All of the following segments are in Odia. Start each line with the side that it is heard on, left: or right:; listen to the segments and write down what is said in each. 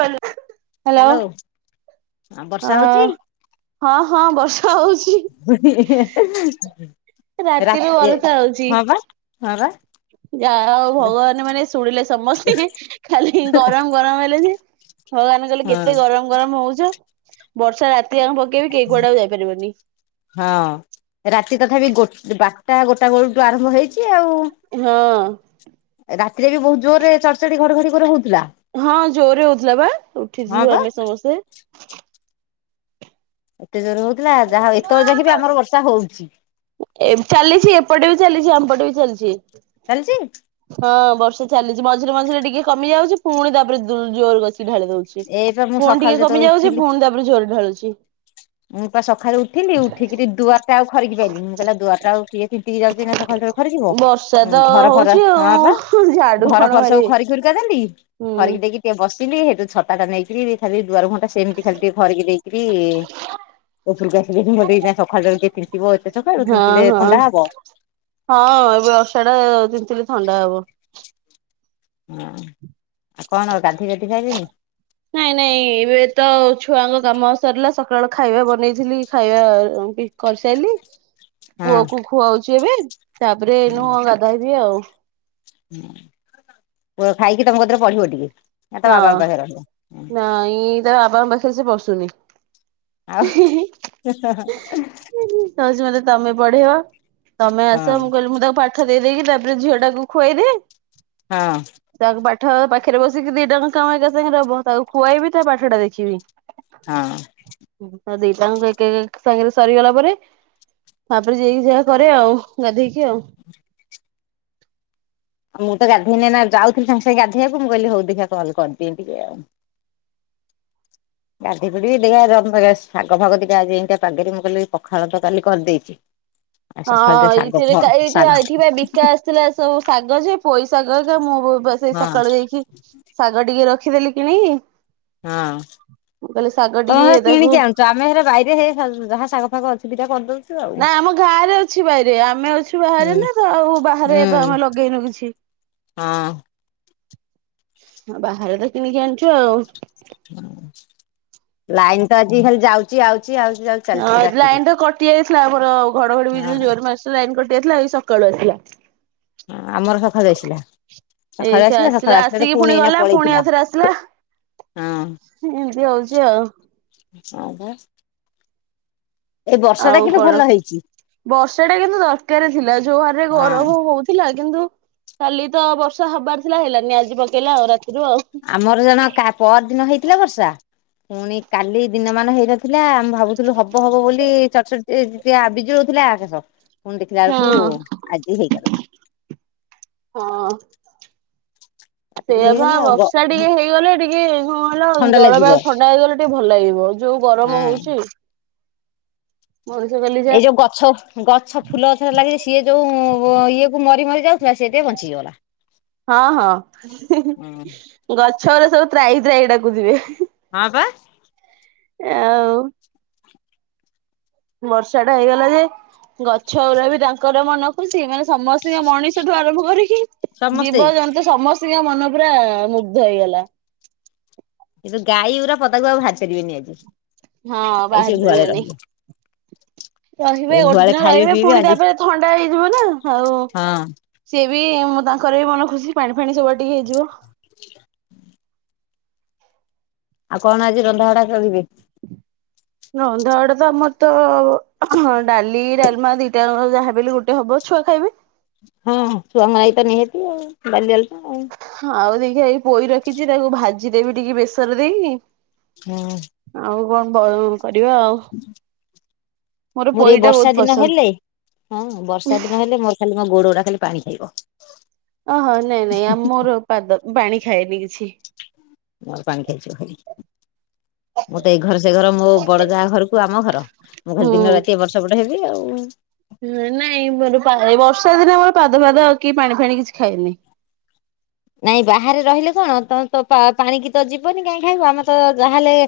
right: ଭଲ।
left: ହ୍ୟାଲୋ ଅ ବର୍ଷା ହଉଛି?
right: ହଁ ହଁ ବର୍ଷା ହଉଛି।
left: [unintelligible]
right: ରାତିରୁ
left: ରାତି
right: ବରଷା ହଉଛି
left: ହଁ ବା ହଁ ବା।
right: ଯାହା ହଉ
left: ହଁ
right: ଭଗବାନ ମାନେ ଶୁଣିଲେ ସମସ୍ତେ ଖାଲି ଗରମ ଗରମ ହେଲେ ଯେ ଭଗବାନ କହିଲେ କେତେ ଗରମ ଗରମ ହଉଛ ବର୍ଷା ରାତି ଆଙ୍କେ ପକେଇବି କେହି କୁଆଡେ ଯାଇପାରିବନି।
left: ହଁ ରାତି ତଥାପି ଗୋ ବାରଟା ଗୋଟାକ ବେଳଠୁ ଆରମ୍ଭ ହେଇଛି ଆଉ।
right: ହଁ।
left: ରାତିରେ ବି ବହୁତ ଜୋର ରେ ଚଡଚଡି ଘଡଘଡି ଘୋର ହଉଥିଲା।
right: ହଁ ଜୋରରେ ହଉଥିଲା ବା
left: ହଁ
right: ଉଠିଥିଲୁ
left: ବା
right: ଆମେ ସମସ୍ତେ।
left: ଏତେ ଜୋର ହଉଥିଲା ଯାହା ହଉ ଏତେବେଳେ ଯାକି ବି ଆମର ବର୍ଷା ହଉଛି।
right: ଏ ଚାଲିଛି ଏପଟେ ବି ଚାଲିଛି ଆମପଟେ ବି ଚାଲିଛି।
left: ଚାଲିଛି?
right: ହଁ ବର୍ଷା ଚାଲିଛି ମଝିରେ ମଝିରେ ଟିକେ କମି ଯାଉଛି ପୁଣି ତାପରେ ଜୁଲ ଜୋର କସିକି ଢାଳି ଦଉଛି। ଛି
left: ଏଇପା ମୁଁ
right: ପୁଣି
left: ସକାଳୁ
right: ଟିକେ
left: ଯେତେବେଳେ
right: କମି ଯାଉଛି
left: ଉଠିଲି
right: ପୁଣି ତାପରେ ଜୋରେ ଢାଳୁଛି।
left: ମୁଁ ପା ସକାଳେ ଉଠିଲି ଉଠିକିରି ଦୁଆ ଆଉ ଖରିିକି ପାଇଲିନି ମୁଁ କହିଲି ଆ ଦୁଆରଟା ଆଉ କିଏ ତୀନ୍ତିକି ଯାଉଛି ନା ସକାଳୁ ଟାରୁ ଖରିକିବ।
right: ବର୍ଷା ତ
left: ହୁଁ ଘର ଫର
right: ହଉଛି
left: ହଁ ବା
right: ଆଉ ଝାଡୁ
left: ଘର
right: କଣ
left: ଫର ସବୁ
right: ମାରିବି।
left: ଖରି ଖରୁକା ଦେଲି।
right: ହୁଁ
left: ଖରିକି ଦେଇକି ଟିକେ ବସିଲି ହେଇଠୁ ଛତା ଟା ନେଇକିରି ଖାଲି ଦୁଆର ମୁହଁଟା ସେମିତି ଖାଲି ଟିକେ ଖରିକି ଦେଇକି କି ଉପରକୁ ଆସିକି ମୋ ଦିଟା ସଖାଳ ଠାରୁ କିଏ ତିନ୍ତିବ ଏତେ ସକାଳୁ
right: ହଁ
left: ତିନ୍ତିଲେ
right: ହଁ
left: ଥଣ୍ଡା ହବ।
right: ହଁ ଏ ବର୍ଷାଟା ତିନ୍ତିଲେ ଥଣ୍ଡା ହବ।
left: ହଁ ଆଉ କଣ ଗାଧେଇ ପାଧି ସାଇଲେନି?
right: [unintelligible] ନାଇଁ ନାଇଁ ଏବେ ତ ଛୁଆଙ୍କ କାମ ସରିଲା ସକାଳ ଖାଇବା ବନେଇଥିଲି ଖାଇବା କରିସାଇଲି ପୁଅ
left: ହଁ
right: କୁ ଖୁଆଉଛି ଏବେ ତାପରେ ନୁହ ଗାଧାଇବି ଆଉ
left: ହୁଁ ପୁଅ ଖାଇକି ତମ ସାଥୀରେ ପଢିବ ଟିକେ? ନା ତା
right: ହଁ
left: ବାବାଙ୍କ ପାଖରେ ରହିବ।
right: ନାଇ ତା ବାବାଙ୍କ ପାଖରେ ସେ ବସୁନି
left: ଆଉ
right: କହୁଛି ମତେ ତମେ ପଢିଇବ ତମେ ଆସ
left: ହଁ
right: ମୁଁ କହିଲି ମୁଁ ତାକୁ ପାଠ ପାଠ ଦେଇଦେଇକି ତାପରେ ଝିଅ ଟାକୁ ଖୁଆଇ ଦିଏ
left: ହଁ।
right: ତାକୁ ପାଠ ପାଖରେ ବସିକି ଦି ଟଙ୍କା କାମ ଏକା ସାଙ୍ଗରେ ହବ ତାକୁ ଖୁଆଇବି ତା ପାଠ ଟା ଦେଖିବି।
left: ହଁ।
right: ହୁଁ ଦି ହାଙ୍କ ଏକ ଏକା ସାଙ୍ଗରେ ସରିଗଲା ପରେ ତାପରେ ଯାଇକି ଯାହା କରେ ଆଉ ଗାଧେଇକି ଆଉ
left: ମୁ ତ ଗାଧେଇନି ଏଇନା ଯାଉଥିଲି ସାଙ୍ଗ ସାଙ୍ଗେ ଗାଧେଇବକୁ ମୁଁ କହିଲି ହଉ ଦେଖିଆ କଲ କରିଦିଏ ଟିକେ ଆଉ ଗାଧେଇ ପଡିବି ଦେଖିଆ ଶାଗ ଭାଗ ଦିଟା ଆଜି ପା ଏମିତିଆ ପାଗରେ ମୁଁ କହଲିି ପଖାଳ ତ କାଲି କରିଦେଇଛି
right: ହଁ ଏଇଥିରେ ତ ଏଇ ଯୋଉ
left: ଶାଗ
right: ଏଠିକି ବା ବିକା ଆସ ଥିଲା ସବୁ ଶାଗ ଯେ ପୋଇ ଶାଗ ଯେ ମୁଁ ବା ସେ
left: ହଁ
right: ସକାଳୁ ଯାଇକି ଶାଗ ଟିକେ ରଖିଦେଲି କିଣିକି
left: ହଁ
right: ମୁଁ କହିଲି ଶାଗ
left: ତମେ
right: ଟିକେ
left: କଣ
right: ତାକୁ
left: କିଣିକି ଆଣୁ ଆମେ ହେରା ବାଇରେ ହେଇ ଶା ଯାହା ଶାଗ ଫାଗ ଅଛି ଦିଟା କରିଦଉଛୁ ଆଉ।
right: ନା ଆମ ଗାଁରେ ଅଛି ବାରିରେ ଆମେ ଅଛୁ ବାହାରେ
left: ହୁଁ
right: ନା ତ ଆଉ ବାହାରେ
left: ହୁଁ
right: ତ ଆମେ ଲଗେଇନୁ କିଛି
left: ହଁ।
right: ଆଉ ବାହାରେ ତ କିଣିକି ଆଛୁ ଆଉ
left: ହଁ ଲାଇନ ତ ଆଜି ଖାଲି ଯାଉଛି ଆଉଛି ଆଉଛି ଯାଉଛି
right: ହଁ
left: ଚାଲିଛି ରାତିରୁ।
right: ଲାଇନ ତ କଟି ଯାଇଥିଲା ଆମର ଘଡଘଡି ବିଜୁଳି
left: ହଁ।
right: ଜୋର ମାର ଲାଇନ କଟିଯାଇଥିଲା ଆଜି ସକାଳୁ ଆସିଲା।
left: ହ ଆମର ସଖାଳୁ ଆସିଲା। ସକାଳୁ
right: ଏଇାଠୁ
left: ସକାଳୁ
right: ଆସିଲା ଆସିକି ପୁଣି
left: ଏଇନା
right: ଗଲା ପୁଣି
left: ପଳେଇଥିଲା।
right: ଆଉଥରେ ଆସିଲା।
left: ହଁ
right: ଏମତି ହଉଛି ଆଉ
left: [inaudible] ଏଇ ବର୍ଷା ଟା
right: ଆଉ
left: କିନ୍ତୁ
right: କଣ
left: ଭଲ ହେଇଛି
right: ବର୍ଷା ଟା କିନ୍ତୁ ଦରକାର ଥିଲା ଯୋଉ ହାରରେ
left: ହଁ।
right: ଗରମ ହଉଥିଲା କିନ୍ତୁ କାଲି ତ ବର୍ଷା ହବାର ଥିଲା ହେଲାନି ଆଜି ପକେଇଲା ଆଉ ରାତିରୁ ଆଉ
left: ଆମର ଜଣ କା ପଅର ଦିନ ହେଇଥିଲା ବର୍ଷା ପୁଣି କାଲି ଦିନମାନ ହେଇନଥିଲା ଆମେ ଭାବୁଛ ଥିଲୁ ହବ ହବ ବୋଲି ଚଡ ଚଡ଼ି ବିଜୁଳି ହଉଥିଲା ଆକାଶ ପୁଣି ଦେଖିଲା ବେଳକୁ
right: ହଁ।
left: ଆଜି ହେଇଗଲା।
right: ହଁ।
left: କାଟିକୁଟି
right: ସେଇଆ ପା
left: ହେଇଗଲା ଆଉ
right: ବର୍ଷା ଟିକେ ହେଇଗଲେ ଟିକେ କଣ କହିଲ
left: ଥଣ୍ଡା ଲାଗିବ
right: ଜଳବାୟୁ ଥଣ୍ଡା ହେଇଗଲେ ଟିକେ ଭଲ ଲାଗିବ। ଯୋଉ
left: ହଁ
right: ଗରମ ହଉଛି ମଣିଷ ଖାଲି
left: ଏଇ ଯୋଉ ଗଛ ଗଛ ଫୁଲ ଗଛରେ ଲାଗିଛି ସିଏ ଯୋଉ ଇଏ କୁ ମରି ମରିଯାଉ
right: ହଁ ହଁ।
left: ହଁ
right: ଗଛ ଓରା ସବୁ ତ୍ରାହି ତ୍ରାହି ଡାକୁ ଥିବେ।
left: ହଁ ପା।
right: ଆଉ ବର୍ଷାଟା ହେଇଗଲା ଯେ ଗଛ ଉରା ବି ତାଙ୍କର ମନ ଖୁସି ମାନେ ସମସ୍ତିଙ୍କ ମଣିଷଠୁ ଆରମ୍ଭ କରିକି
left: ସମସ୍ତେ
right: ଜୀବଜନ୍ତୁ ସମସ୍ତିଙ୍କ ମନ ପୁରା ମୁଗ୍ଧ ହେଇଗଲା।
left: ଏତ ଗାଈ ଉରା ପଦାକୁ ଆଉ ଭାରି ପାରିବେନି ଆଜି।
right: ହଁ
left: ଗାଈ ସେ
right: ବାହାରି
left: ଗୁହାଳେ
right: ପାରିବେନେଇ।
left: ରହିବେ ଏ
right: ରହିବେ ଗୋଟେ
left: ଗୁହାଳେ
right: ଦିନ
left: ଖାଇବେ
right: ରହିବେ
left: ପିଇବେ
right: ପୁଣି
left: ଆଜି
right: ତାପରେ ଥଣ୍ଡା ହେଇଯିବ ନାଁ ଆଉ
left: ହଁ
right: ସିଏ ବି ମୁଁ ତାଙ୍କର ବି ମନ ଖୁସି ପାଣି ଫାଣି ସବୁଆଡେ ଟିକେ ହେଇଯିବ।
left: ଆଉ କଣ ଆଜି ରନ୍ଧା ବଡା କରିବେ?
right: ରନ୍ଧା ବଡ଼ା ତ ଆମର ତ ଡାଲି ଡାଲମା ଦି ଟା ଆଙ୍କ ଯାହା ବି ହେଲେ ଗୋଟେ ହବ ଛୁଆ ଖାଇବେ।
left: ହଁ ହଁ ଛୁଆଙ୍କ ନାଇ ତ ନିହାତି ଆଉ ବାଲି ଆଲମା।
right: ହଁ ଆଉ ଦେଖିଆ ଏଇ ପୋଇ ରଖିଚି ତାକୁ ଭାଜି ଦେବି ଟିକେ ବେସର ଦେଇକି।
left: ହୁଁ।
right: ଆଉ କଣ ପ କରିବା ଆଉ।
left: ମୋର
right: ପୋଇ
left: ଏ
right: ଟା ବହୁତ
left: ବର୍ଷା ଦିନ
right: ପସନ୍ଦ।
left: ହେଲେ ହଁ ବର୍ଷା ଦିନ ହେଲେ ମୋର ଖାଲି ମୋ ଗୋଡ଼ ଉରା ଖାଲି ପାଣି ଖାଇବ।
right: ଓହୋ ନାଇଁ ନାଇଁ ଆ ମୋର ପାଦ ପାଣି ଖାଏନି କିଛି।
left: ମୋର ପାଣି ଖାଇଯିବ ଖାଲି। ମତେ ଏଇ ଘର ସେ ଘର ମୋ ବଡ଼ ଯାଆ ଘରୁକୁୁ ଆମ ଘର। ମୁଁ ଖାଲି
right: ହୁଁ
left: ଦିନ ରାତି ଏ ପଟ ସେ ପଟ ହେବି ଆଉ।
right: ହୁଁ ନାଇଁ ମୋର ପା ଏଇ ବର୍ଷା ଦିନେ ମୋର ପାଦ ଫାଦ କି ପାଣି ଫାଣି କିଛି ଖାଏନି।
left: ନାଇଁ ବାହାରେ ରହିଲେ କଣ ତମେ ତ ପା ପାଣିକି ତ ଯିବନି କାଇଁ ଖାଇବ ଆମେ ତ ଯାହେଲେ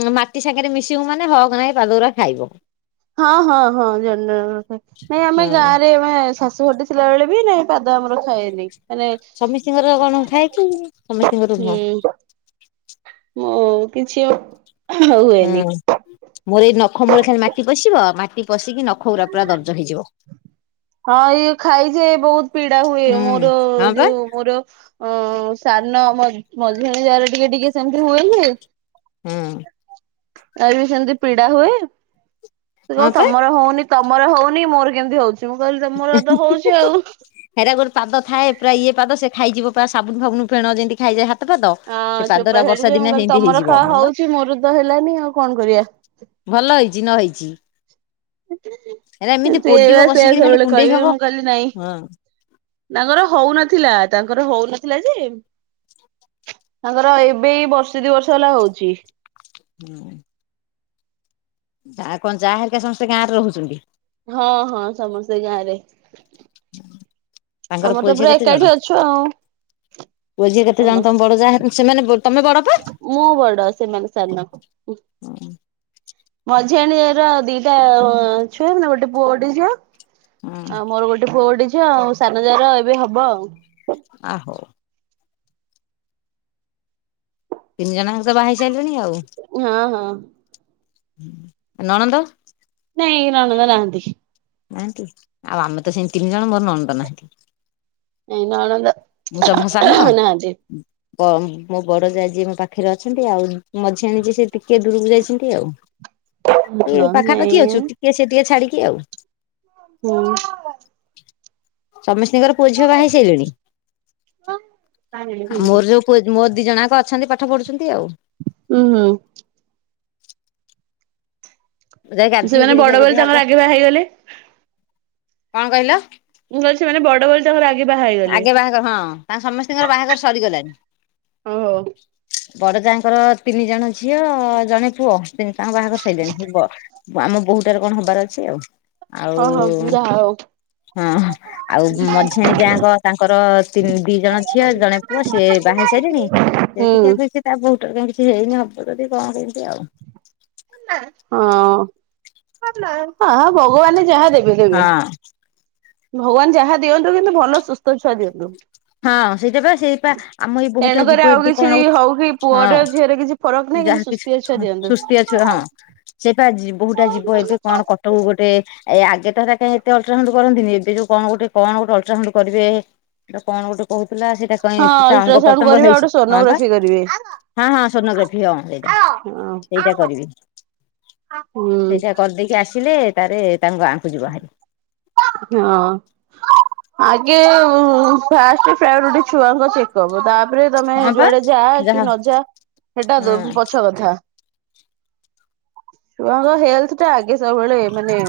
left: ଉଁ ମାଟି ସାଙ୍ଗେରେ ମିଶିବୁ ମାନେ ହକନାଗେ ପାଦ ଉରା ଖାଇବ।
right: ହଁ ହଁ ହଁ ଜଣ୍ଡର କଥା ନାଇଁ ଆମେ
left: ହଁ।
right: ଗାଁରେ ମେ ଶାଶୁ ହଟି ଥିଲା ବେଳେ ବି ନାଇଁ ପାଦ ଆମର ଖାଏନି। ମାନେ
left: ସମସ୍ତିଙ୍କର କଣ ଥାଏ କି ସମସ୍ତିଙ୍କର ନୁହଁ।
right: ହୁଁ। ମୋ କିଛି ଅ
left: ହୁଁ। ମୋର ଏଇ ନଖ ମୂଳେ ଖାଲି ମାଟି ପଶିବ ମାଟି ପଶିକି ନଖ ଉରା ପୁରା ଦର୍ଜ ହେଇଯିବ।
right: ହଁ ଏଇ ଖାଇଯାଏ ବୋହୁତ ପୀଡ଼ା ହୁଏ
left: ହୁଁ
right: ମୋର
left: ହଁ ପା
right: ଯୋଉ ମୋର ଅଁ ସାନ ମ ମଝିଆଣି ଯାଆରେ ଟିକେ ଟିକେ ସେମିତି ହୁଏ ଯେ
left: ହୁଁ।
right: ତାର ବି ସେମତି ପୀଡ଼ା ହୁଏ ସେ କଇବ
left: ହଁ ପା।
right: ତମର ହଉନି ତମର ହଉନି ମୋର କେମିତି ହଉଚି? ତେ ମୁଁ କହିଲି ତମର ତ ହୋଉଚି ଆଉ।
left: ହେରା ଗୋଟେ ପାଦଥାଏ ପୁରା ଇଏ ପାଦ ସେ ଖାଇଯିବ ପା ସାବୁନ ଫାବୁ ଫେଣ ଯେନ୍ତି ଖାଇଯାଏ ହା
right: ଅଁ ଚୋପା ଛାଡ଼ିଯିବ ମୁଁ କହିଲି ତମର
left: ହେଇଯିବ
right: ଖାଆ
left: ହଁ ବା
right: ହଉଚି ମୋର ତ ହେଲାନି ଆଉ କଣ କରିବା?
left: ଭଲ ହେଇଚି ନ ହେଇଚି।
right: ଇନ୍ତୁ ଏବେ
left: ପୋଡିବ
right: ସେ
left: କଷିକିରି ଖାଲି
right: ସବୁବେଳେ
left: କୁଣ୍ଡେଇ
right: କହିବେ
left: ହବ
right: ମୁଁ କହିଲି ନାଇଁ
left: ହଁ।
right: ତାଙ୍କର ହଉନଥିଲା ତାଙ୍କର ହଉନଥିଲା ଯେ ତାଙ୍କର ଏବେ ଏଇ ବର୍ଷେ ଦି ବର୍ଷ ହେଲା ହଉଚି।
left: ହୁଁ। ଆ କନ ଯାଆ ହେରିକା ସମସ୍ତେ ଗାଁରେ ରହୁଚନ୍ତି?
right: ହଁ ହଁ ସମସ୍ତେ ଗାଁରେ।
left: ହ ତାଙ୍କର
right: ତ
left: ପୁଅ ଝିଅ
right: ପୁରା
left: କେତେ
right: ଏକାଠି
left: ଜଣ
right: ଅଛୁ ଆଉ
left: ପୁଅଝିଅ କେତେ ଜଣ
right: ସମସ୍ତେ।
left: ତମ ବଡ ଯାଆ ଘର? ସେମାନେ ବ ତମେ ବଡ ତ?
right: ମୁଁ ବଡ ସେମାନେ ସାନ। ମଝିଆଣୀ ର ଦିଟା ଛୁଆ ଗୋଟେ ପୁଅ ଗୋଟେ ଝିଅ।
left: ହଁ
right: ଆଉ ମୋର ଗୋଟେ ପୁଅ ଗୋଟେ ଝିଅ ଆଉ ସାନ ଯାଆର ଏବେ ହବ ଆଉ।
left: ଆ ହୋ ତିନି ଜଣ ଯାକ ତ ବାହା ହେଇ ସାଇଲେଣି ଆଉ।
right: ହଁ ହଁ।
left: ଆ ନଣନ୍ଦ?
right: ନାଇଁ ନଣନ୍ଦ ନାହାନ୍ତିି କେହି।
left: ନାହାନ୍ତି, ଆଉ ଆମେ ତ ସେମିତି ତିନି ଜଣ ମୋର ନଣନ୍ଦ ନାହାଁନ୍ତି।
right: ନାଇଁ ନଣନ୍ଦ
left: ମୁଁ ସଭା ସାନ।
right: ନାହାନ୍ତି।
left: ତ ମୋ ବଡ ଯାଆ ଯିଏ ମୋ ପାଖରେ ଅଛନ୍ତି। ଆଉ ମଝିଆଣି ଯିଏ ସେ ଟିକେ ଦୂରକୁ ଯାଇଚନ୍ତି ଆଉ। ଏ ପାଖାପାଖି ଅଛୁ ଟିକେ ସେ ଟିକେ ଛାଡ଼ିକି ଆଉ।
right: ହୁଁ।
left: ସମସ୍ତିଙ୍କର ପୁଅଝିଅ ବାହା ହେଇ ସାଇଲେଣି? ମୋର ଯୋଉ ପୁଅ ମୋର ଦିଜଣ ଯାକ ଅଛନ୍ତି ପାଠ ପଢ଼ୁଛନ୍ତି ଆଉ।
right: ଉଁ ହୁଁ।
left: ମୁଁ ଯାଏ
right: ସେମାନେ
left: ଗାଧେଇକି ଦେଖିଆ
right: ବଡ ବୋଲି
left: ଯଦି
right: ତାଙ୍କର
left: ହବ।
right: ଆଗେ ବାହା ହେଇଗଲେ।
left: କଣ କହିଲ?
right: ମୁଁ କହିଲି ସେମାନେ ବଡ ବଡ୍ ତ ସେମାନେ ଆଗେ ବାହା ହେଇଗ
left: ଆଗେ ବାହାଘର ହଁ ତାଙ୍କ ସମସ୍ତିଙ୍କର ବାହାଘର ସରିଗଲାଣି।
right: ଓହୋ
left: ବଡ ଯାଆଙ୍କର ତିନି ଜଣ ଝିଅ ଜଣେ ପୁଅ ତିନି ତାଙ୍କ ବାହାଘର ସଇଲାଣି ସିବ। ତ ଆମ ବୋହୂଟାର କଣ ହବାର ଅଛି ଆଉ।
right: ଓ
left: ଆଉ
right: ହଉ ଯାହା ହଉ।
left: ହଁ ଆଉ ମଝିଆଣି ଯାଆ ଯାଆ ତାଙ୍କର ତିନି ଦି ଜଣ ଝିଅ ଜଣେ ପୁଅ ସିଏ ବାହା
right: ହୁଁ
left: ହେଇସାଇଲେଣି। ତା ବୋହୁଟାର କାଇଁ କିଛି ହେଇନି ହବ ଯଦି କଣ କେମିତି ଆଉ।
right: ହଁ ହଁ ଭଗବାନେ ଯାହା ଦେବେ।
left: ହଁ।
right: ଭଗବାନ୍ ଯାହା ଦିଅନ୍ତୁ କିନ୍ତୁ ଭଲ ସୁସ୍ଥ ଛୁଆ ଦିଅନ୍ତୁ।
left: ହଁ ସେଇଟା ବା ସେଇପା ଆମ ଏଇ ବୋହୂଟା
right: ତେଣୁକରି
left: ଯିବ
right: ଆଉ
left: ଏବେ
right: କିଛି
left: କଣ
right: ହଉ କି
left: ଗୋ
right: ପୁଅର
left: ହଁ।
right: ଝିଅରେ କିଛି ଫରକ ନାହିଁ କିନ୍ତୁ
left: ଯାହାକି
right: ସୁସ୍ଥିଆ ଛୁଆ ଦିଅନ୍ତୁ।
left: ସୁସ୍ତିଆ ଛୁଆ ଟି ହଁ ସେପା ଜି ବୋହୁଟା ଯିବ ଏବେ କଣ କଟ୍ ଟକ କୁ ଗୋଟେ ଏ ଆଗେ ତ ଏତେ ଅଲଟ୍ରାସାଉଣ୍ଡ କରନ୍ତିନି ଏବେ ଯୋଉ କଣ ଗୋଟେ କଣ ଗୋଟେ ଅଲଟ୍ରାସାଉଣ୍ଡ କରିବେ। ସେଟା କଣ ଗୋଟେ କହୁଥିଲା ସେଇଟା
right: ହଁ
left: କାଇଁ ତା ଅଙ୍ଗ
right: ଅଲଟ୍ରାସାଉଣ୍ଡ
left: ପ୍ରତଙ୍ଗ
right: କରିବେ ଆଉ ଗୋଟେ
left: ହେଇଚି ହଁ ବା।
right: ସୋନୋଗ୍ରାଫି କରିବେ
left: ହଁ ହଁ ସ୍ୱର୍ଣ୍ଣକାଠି ହଁ ସେଇଟା
right: ହଁ
left: ସେଇଟା କରିବେ।
right: ହୁଁ।
left: କରିଦେଇକି ଆସିଲେ ତାରେ ତାଙ୍କ ଗାଁକୁ ଯିବହାରି।
right: ହଁ। ଆଗେ ଫାଷ୍ଟ ପ୍ରାୟେରୁଟି ଛୁଆଙ୍କ ଚେକପ୍ ତା ଜରେ ତାପରେ ତମେ
left: ହଁ ପା
right: ଯୁଆଡେ ଯାଆ କି
left: ଯାହା
right: ନ ଯାଆ ସେଟା ଦୋ
left: ହଁ
right: ପଛ କଥା। ଛୁଆଙ୍କ ହେଲଥ୍ ଟା ଆଗେ ସବୁବେଳେ ମାନେ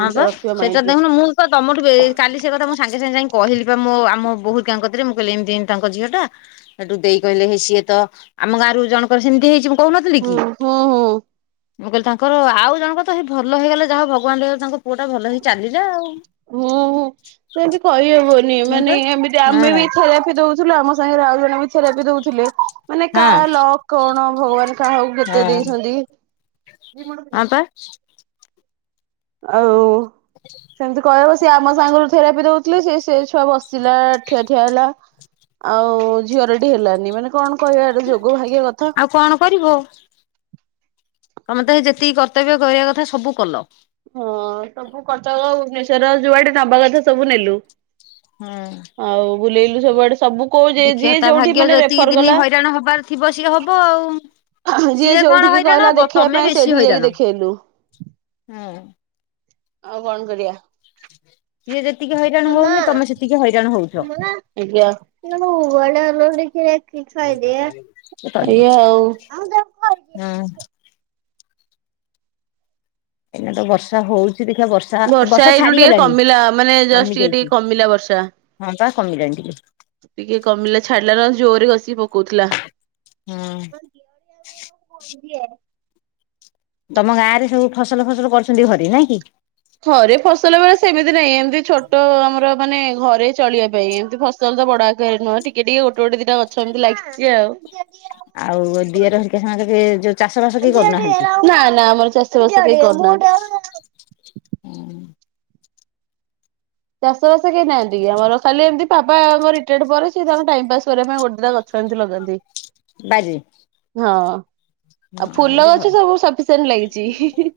left: ହଁ ବା
right: ରଖିବ
left: ସେଇଟା
right: ମାଇଣ୍ଡରେ
left: ଦେଖୁନୁ ମୁଁ କ ତମଠୁ ବେ କାଲି ସେ କଥା ମୁ ସାଙ୍ଗେ ସାଙ୍ଗେ ଯାଇକି କହିଲି ପା ମୋ ଆମ ବୋହୂ ହେରିକାଙ୍କ କତିରେ ମୁଁ କଇଲି ଏମିତି ଏମିତି ତାଙ୍କ ଝିଅ ଟା ସେଠୁ ଦେଇ କହିଲେ ହେ ସିଏ ତ ଆମ ଗାଁରୁ ଜଣଙ୍କର ସେମିତି ହେଇଚି ବୁ କହୁନଥିଲି
right: ହୁଁ
left: କି।
right: ହୁଁ ହୁଁ
left: ମୁଁ କହିଲି ତାଙ୍କର ଆଉ ଜଣଙ୍କର ତ ହେ ଭଲ ହେଇଗଲା ଯାହା ହୋଉ ଭଗବାନ ଦୟାରୁ। ତାଙ୍କ ପୁଅଟା ଭଲ ହେଇକି ଚାଲିଲା ଆଉ।
right: ହୁଁ ହୁଁ ସେମିତି କହିହବନି
left: ହଁ
right: ମାନେ
left: ପା
right: ଏମିତି
left: ହଁ
right: ଆମେ ବି
left: ହଁ
right: ଥରାପି ଦଉଛୁ। ଥିଲୁ। ଆମ ସାଙ୍ଗରେ ଆଉ ଜଣେ ବି ଥେରାପି ଦଉଥିଲେ। ମାନେ କା ଲକ୍ କଣ ଭଗବାନ କାହାକୁ କେତେ ଦେଇଛନ୍ତି। [inaudible]
left: ହାଁ ପା
right: ଆଉ ସେମିତି କହିବସ ସେ ଆମ ସାଙ୍ଗରୁ ଥେରାପି ଦଉଥିଲେ ସେ ସେ ଛୁଆ ବସିଲା ଠିଆ ଠିଆ ହେଲା ଆଉ ଝିଅରଠି ହେଲାନି ମାନେ କଣ କହିବା ଏଟେ ଯୋଗ ଭାଗ୍ୟ କଥା।
left: ଆଉ କଣ କରିବ? ତମେ ତ ହେ ଯେତିକି କର୍ତ୍ତବ୍ୟ କରିବା କଥା ସବୁ କଲ।
right: ହଁ ସବୁ କଟକ ଭୁବନେଶ୍ୱର ଯୁଆଡେ ନବା କଥା ସବୁ ନେଲୁ।
left: ହୁଁ
right: ଆଉ ବୁଲେଇଲୁ ସବୁଆଡେ ସବୁ କୋଉ
left: ଦେଖିବା
right: ଯିଏ
left: ତା
right: ଯୋଉଠି
left: ଭାଗ୍ୟ
right: ମାନେ
left: ଯେତିକି
right: ରେଫର
left: ଦିନି
right: କଲା
left: ହଇରାଣ ହବାର ଥିବ ସିଏ ହବ ଆଉ।
right: ଯିଏ
left: ସିଏ କଣ
right: ଯୋଉଠିକି
left: ହଇରାଣ
right: କହିଲା
left: ହବ
right: ଦେଖେଇବା
left: ତମେ
right: ପାଇଁ
left: ବେଶୀ
right: ସେଇଠିକି ଯାଇକି
left: ହଇରାଣ
right: ଦେଖେଇଲୁ।
left: ହୁଁ।
right: ଆଉ ବନ୍ଦ କରିବା।
left: ଯିଏ ଯେତିକି ହଇରାଣ ହଉନି ତମେ ସେତିକି ହଇରାଣ ହଉଛ।
right: ଆଜ୍ଞା
left: ସେ ଚଳିବ।
right: [inaudible] [inaudible]
left: ହୁଁ ଏଇନା ତ ବର୍ଷା ହଉଛି। ଏଠି ଦେଖିବା ବର୍ଷା ବର୍ଷା
right: ଏଇନୁ ଟିକେ
left: ଛାଡିଗଲାଣି
right: କମିଲା ମାନେ ଜଷ୍ଟ
left: କମି
right: ଟିକେ ଟିକେ
left: ଯାଇଛି।
right: କମିଲା ବର୍ଷା।
left: ହଁ ପା କମିିଲାଣି ଟିକେ।
right: ଟିକେ କମିଲା ଛାଡିଲା ନା ଜୋରରେ ଗଷି ପକୋଉଥିଲା
left: ହୁଁ।
right: ହୁଁ [inaudible]
left: ତମ ଗାଁ ରେ ସବୁ ଫସଲ ଫସଲ କରୁଛନ୍ତି ଘରେ ନାଇଁ କି।
right: ଥରେ ଫସଲ ବେଳେ ସେମିତି ନାହିଁ ଏମିତି ଛୋଟ ଆମର ମାନେ ଘରେ ଚଳିବା ପାଇଁ ଏମିତି ଫସ ତମ ତ ବଡ ଆକାରରେ ନୁହଁ ଟିକେ ଟିକେ ଗୋଟେ ଗୋଟେ ଦିଟା ଗଛ ଏମିତି ଲାଗିଛି ଆଉ।
left: ଆଉ ଦିଅର ହେରିକା ସାଙ୍ଗଯେ ଯୋଉ ଚାଷ ବାସ କେହି କରୁନାହାନ୍ତି?
right: ନା ନା ଆମର ଚାଷ ବାସ କେହି କରୁନାହାଁନ୍ତି। ଚାଷବାସ କେହି ନାହାନ୍ତି କି ଆମର କାଲି ଏମିତି ବାପା ଆମ ରିଟାୟାର୍ଡ ପରେ ସିଏ ତାଙ୍କର ଟାଇମ ପାସ୍ କରିବା ପାଇଁ ଗୋଟେ ଦୁଇଟା ଗଛ ସେମିତି ଲଗାନ୍ତି?
left: ବାଜିି
right: ହଁ ଆଉ ଫୁଲ
left: ଭଲ
right: ଗଛ ସବୁ ସଫିସେଣ୍ଟ ଲାଗିଛି।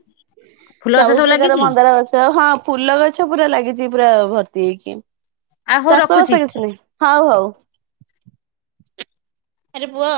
left: ଫୁଲ ଗଛ
right: ସବୁ ପ୍ରକାର
left: ଲାଗିଛି
right: ମନ୍ଦାର ଗଛ ହଁପ ଫୁଲ ଗଛ ପୁରା ଲାଗିଛି ପୁରା ଭର୍ତ୍ତି ହେଇକି
left: ଆଉ ହଉ
right: ଚାଷ
left: ରଖୁଛି।
right: ବାସ କିଛି ନାହିଁ। ହଉ ହଉ ଆରେ ପୁଅ